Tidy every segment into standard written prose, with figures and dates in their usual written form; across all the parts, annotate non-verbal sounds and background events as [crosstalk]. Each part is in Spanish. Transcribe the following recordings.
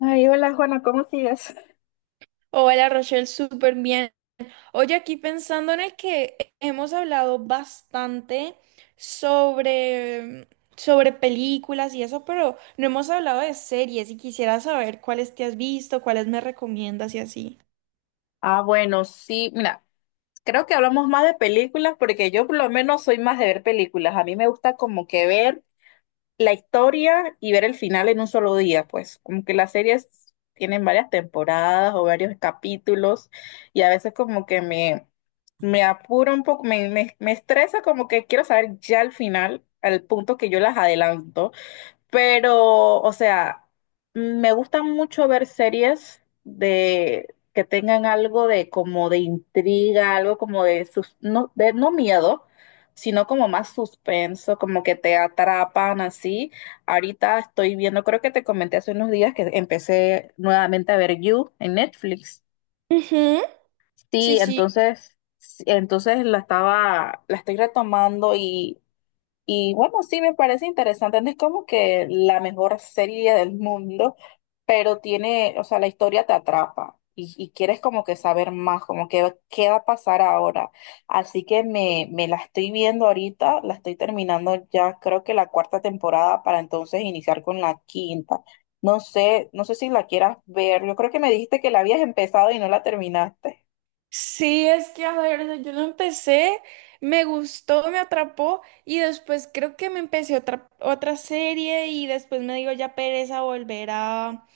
Ay, hola Juana, ¿cómo sigues? Hola Rochelle, súper bien. Oye, aquí pensando en el que hemos hablado bastante sobre, sobre películas y eso, pero no hemos hablado de series y quisiera saber cuáles te has visto, cuáles me recomiendas y así. Ah, bueno, sí, mira, creo que hablamos más de películas porque yo por lo menos soy más de ver películas. A mí me gusta como que ver la historia y ver el final en un solo día, pues, como que las series tienen varias temporadas o varios capítulos y a veces como que me apura un poco, me estresa como que quiero saber ya el final, al punto que yo las adelanto. Pero, o sea, me gusta mucho ver series de que tengan algo de como de intriga, algo como de sus, no, de no miedo, sino como más suspenso, como que te atrapan así. Ahorita estoy viendo, creo que te comenté hace unos días que empecé nuevamente a ver You en Netflix. Ujú. Sí, sí. Sí, entonces la estoy retomando y bueno, sí me parece interesante, no es como que la mejor serie del mundo, pero tiene, o sea, la historia te atrapa y quieres como que saber más, como que qué va a pasar ahora. Así que me la estoy viendo ahorita, la estoy terminando ya, creo que la cuarta temporada para entonces iniciar con la quinta. No sé, no sé si la quieras ver, yo creo que me dijiste que la habías empezado y no la terminaste. Sí, es que a ver, o sea, yo lo empecé, me gustó, me atrapó y después creo que me empecé otra serie y después me digo ya pereza volver a,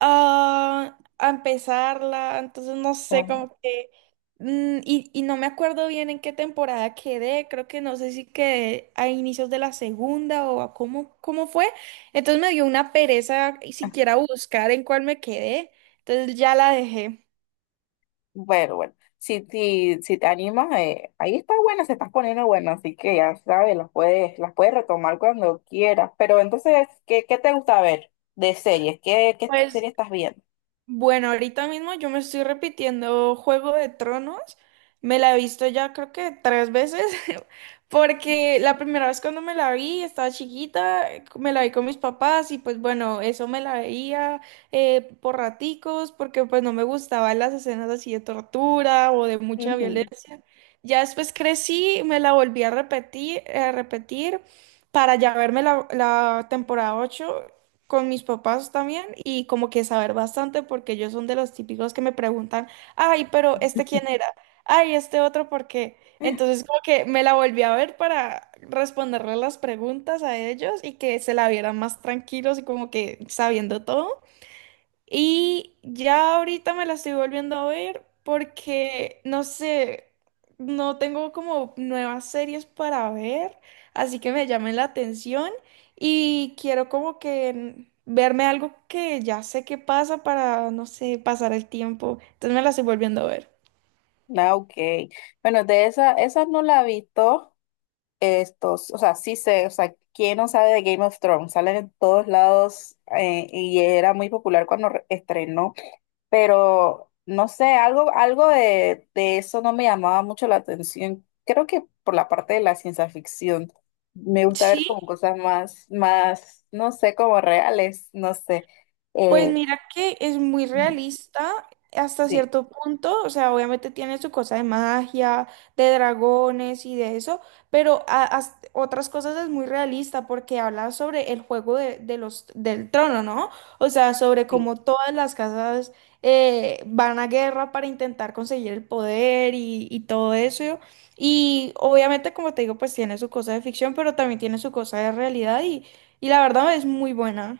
ah, a empezarla, entonces no sé, Ajá. como que. Y no me acuerdo bien en qué temporada quedé, creo que no sé si quedé a inicios de la segunda o a cómo fue. Entonces me dio una pereza y siquiera buscar en cuál me quedé, entonces ya la dejé. Bueno, bueno, si te animas, ahí está buena, se está poniendo buena, así que ya sabes, las puedes retomar cuando quieras. Pero entonces, qué te gusta ver de series? Qué Pues, serie estás viendo? bueno, ahorita mismo yo me estoy repitiendo Juego de Tronos. Me la he visto ya creo que tres veces, [laughs] porque la primera vez cuando me la vi estaba chiquita, me la vi con mis papás y pues bueno, eso me la veía por raticos, porque pues no me gustaban las escenas así de tortura o de mucha Ujú. violencia. Ya después crecí, me la volví a repetir para ya verme la, la temporada 8 con mis papás también y como que saber bastante porque ellos son de los típicos que me preguntan, ay, pero ¿este quién era? Ay, ¿este otro por qué? Entonces como que me la volví a ver para responderle las preguntas a ellos y que se la vieran más tranquilos y como que sabiendo todo. Y ya ahorita me la estoy volviendo a ver porque, no sé, no tengo como nuevas series para ver, así que me llamen la atención y quiero como que verme algo que ya sé qué pasa para, no sé, pasar el tiempo. Entonces me la estoy volviendo a ver. Ah, ok. Bueno, esa no la he visto. Estos, o sea, sí sé, o sea, ¿quién no sabe de Game of Thrones? Salen en todos lados, y era muy popular cuando re- estrenó. Pero no sé, algo de eso no me llamaba mucho la atención. Creo que por la parte de la ciencia ficción. Me gusta Sí. ver como cosas más, no sé, como reales, no sé. Pues Eh, mira que es muy realista hasta sí, cierto punto, o sea, obviamente tiene su cosa de magia, de dragones y de eso, pero otras cosas es muy realista porque habla sobre el juego del trono, ¿no? O sea, sobre sí. cómo todas las casas van a guerra para intentar conseguir el poder y todo eso. Y obviamente, como te digo, pues tiene su cosa de ficción, pero también tiene su cosa de realidad y la verdad es muy buena.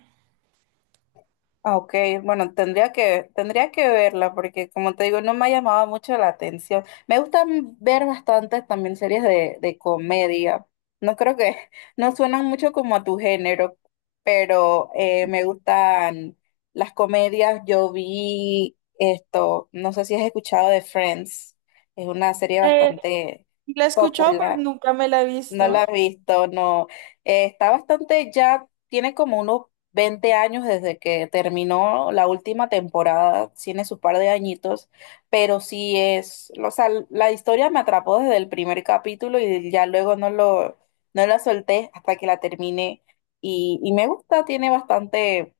Ah, ok, bueno, tendría que verla porque como te digo, no me ha llamado mucho la atención. Me gusta ver bastantes también series de comedia. No creo que, [laughs] no suenan mucho como a tu género, pero me gustan las comedias. Yo vi esto, no sé si has escuchado de Friends, es una serie bastante La he escuchado, pero popular. nunca me la he No la visto. he visto, no. Está bastante, ya tiene como unos 20 años desde que terminó la última temporada, tiene sus par de añitos, pero sí es, o sea, la historia me atrapó desde el primer capítulo y ya luego no la solté hasta que la terminé. Y me gusta, tiene bastante,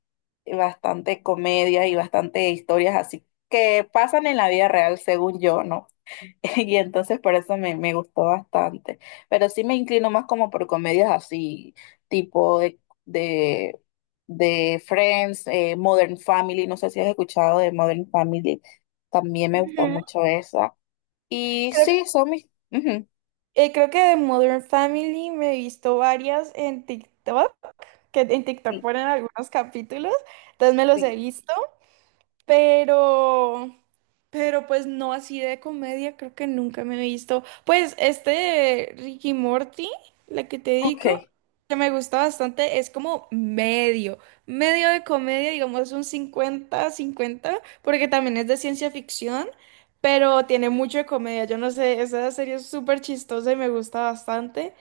bastante comedia y bastante historias así que pasan en la vida real, según yo, ¿no? [laughs] Y entonces por eso me gustó bastante. Pero sí me inclino más como por comedias así, tipo de, de Friends, Modern Family. No sé si has escuchado de Modern Family. También me gusta Ujú. mucho esa. Y Creo, sí, son mis... ujú, creo que de Modern Family me he visto varias en TikTok, que en TikTok sí, ponen algunos capítulos, entonces me los sí. he visto. Pero, pero pues no así de comedia, creo que nunca me he visto. Pues este de Ricky Morty, la que te digo, Ok. que me gusta bastante, es como medio de comedia, digamos un cincuenta cincuenta porque también es de ciencia ficción, pero tiene mucho de comedia. Yo no sé, esa serie es súper chistosa y me gusta bastante.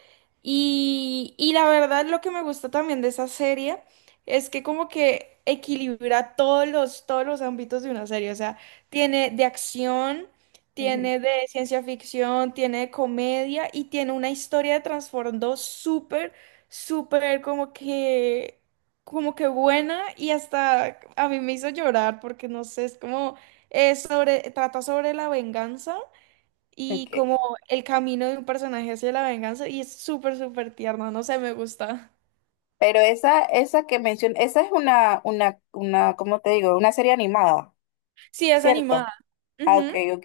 Y la verdad, lo que me gusta también de esa serie. Es que como que equilibra todos los ámbitos de una serie. O sea, tiene de acción, Ujú, tiene de ciencia ficción, tiene de comedia y tiene una historia de trasfondo súper, súper como que buena y hasta a mí me hizo llorar porque no sé, es como, es sobre, trata sobre la venganza. Y ok. como el camino de un personaje hacia la venganza, y es súper, súper tierno, no sé, me gusta. Pero esa que mencioné, esa es una, ¿cómo te digo? Una serie animada, Sí, es ¿cierto? animada. Ah, ok, Ujú. ok.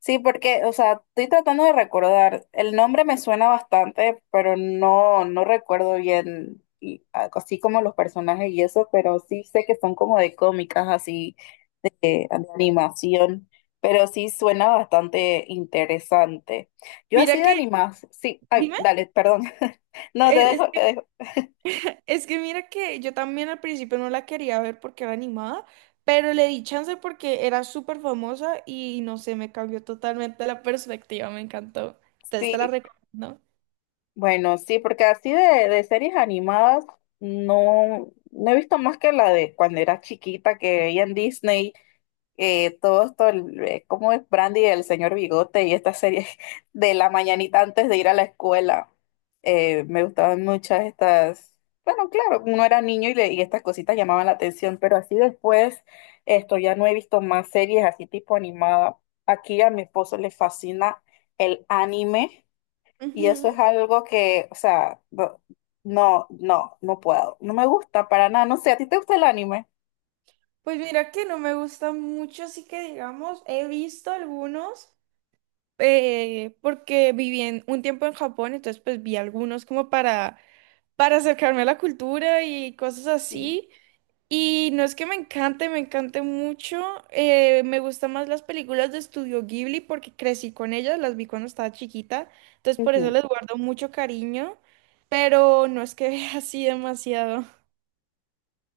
Sí, porque, o sea, estoy tratando de recordar. El nombre me suena bastante, pero no, no recuerdo bien, y, ah, así como los personajes y eso, pero sí sé que son como de cómicas, así, de animación, pero sí suena bastante interesante. Yo Mira así de que. animas, sí, ay, Dime, dale, perdón. [laughs] No, te es, dejo, te dejo. es que mira que yo también al principio no la quería ver porque era animada, pero le di chance porque era súper famosa y no sé, me cambió totalmente la perspectiva, me encantó. Entonces Sí, te la recomiendo. bueno, sí, porque así de series animadas no, no he visto más que la de cuando era chiquita que veía en Disney, todo esto, el- ¿cómo es Brandy, el señor Bigote y esta serie [laughs] de la mañanita antes de ir a la escuela? Me gustaban muchas estas, bueno, claro, uno era niño y, le- y estas cositas llamaban la atención, pero así después esto ya no he visto más series así tipo animada. Aquí a mi esposo le fascina el anime. Y eso Ujú. es algo que, o sea, no no puedo. No me gusta para nada. No sé, ¿a ti te gusta el anime? Pues mira que no me gusta mucho, así que digamos, he visto algunos porque viví un tiempo en Japón, entonces pues vi algunos como para acercarme a la cultura y cosas Sí. así. Y no es que me encante mucho. Me gustan más las películas de Estudio Ghibli porque crecí con ellas, las vi cuando estaba chiquita. Entonces por eso Ujú. les guardo mucho cariño, pero no es que [laughs] vea así demasiado.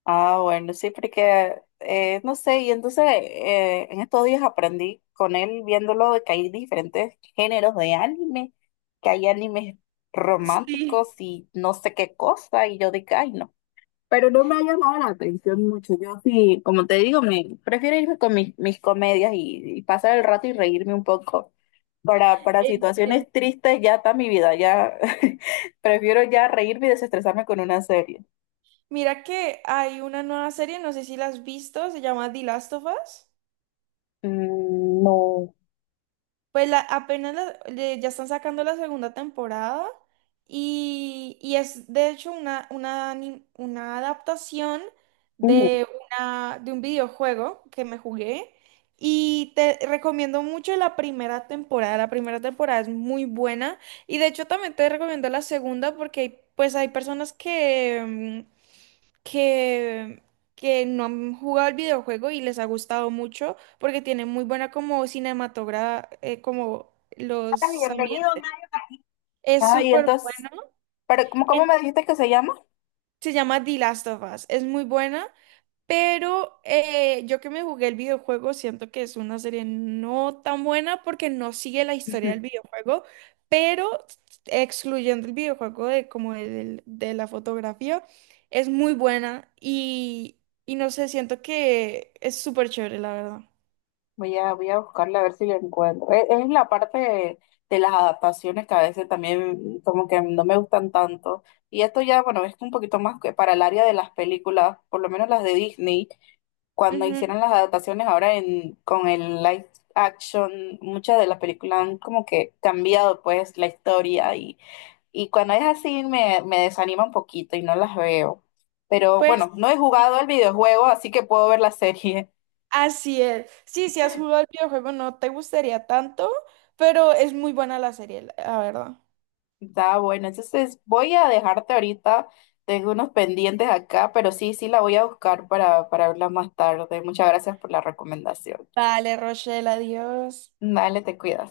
Ah, bueno, sí, porque, no sé, y entonces en estos días aprendí con él viéndolo de que hay diferentes géneros de anime, que hay animes Sí, románticos y no sé qué cosa, y yo dije, ay, no. Pero no me ha llamado la atención mucho. Yo sí, como te digo, me prefiero irme con mis comedias y pasar el rato y reírme un poco. Para entiendo. situaciones tristes ya está mi vida, ya [laughs] prefiero ya reírme y desestresarme con una serie. Mira que hay una nueva serie, no sé si la has visto, se llama The Last of Us. Mm, no. Pues apenas ya están sacando la segunda temporada y es de hecho una adaptación Ujú. de, de un videojuego que me jugué y te recomiendo mucho la primera temporada. La primera temporada es muy buena y de hecho también te recomiendo la segunda porque pues hay personas que. Mm, que, que no han jugado el videojuego y les ha gustado mucho porque tiene muy buena como como los Bienvenido, ambientes. Mike. Es Ah, y súper entonces, bueno. pero, cómo En- me dijiste que se llama? Se llama The Last of Us. Es muy buena, pero yo que me jugué el videojuego siento que es una serie no tan buena porque no sigue la historia del [laughs] videojuego, pero excluyendo el videojuego de como de, de la fotografía, es muy buena y no sé, siento que es súper chévere, la verdad. Voy a buscarla a ver si la encuentro. Es, la parte de las adaptaciones que a veces también como que no me gustan tanto. Y esto ya, bueno, es un poquito más que para el área de las películas, por lo menos las de Disney, cuando Ujú. hicieron las adaptaciones ahora en, con el live action, muchas de las películas han como que cambiado pues la historia y cuando es así me desanima un poquito y no las veo. Pero Pues. bueno, no he jugado el videojuego, así que puedo ver la serie. Así es. Sí, si has jugado el videojuego no te gustaría tanto, pero es muy buena la serie, la verdad. Está bueno, entonces voy a dejarte ahorita, tengo unos pendientes acá, pero sí, sí la voy a buscar para verla más tarde. Muchas gracias por la recomendación. Vale, Rochelle, adiós. Dale, te cuidas.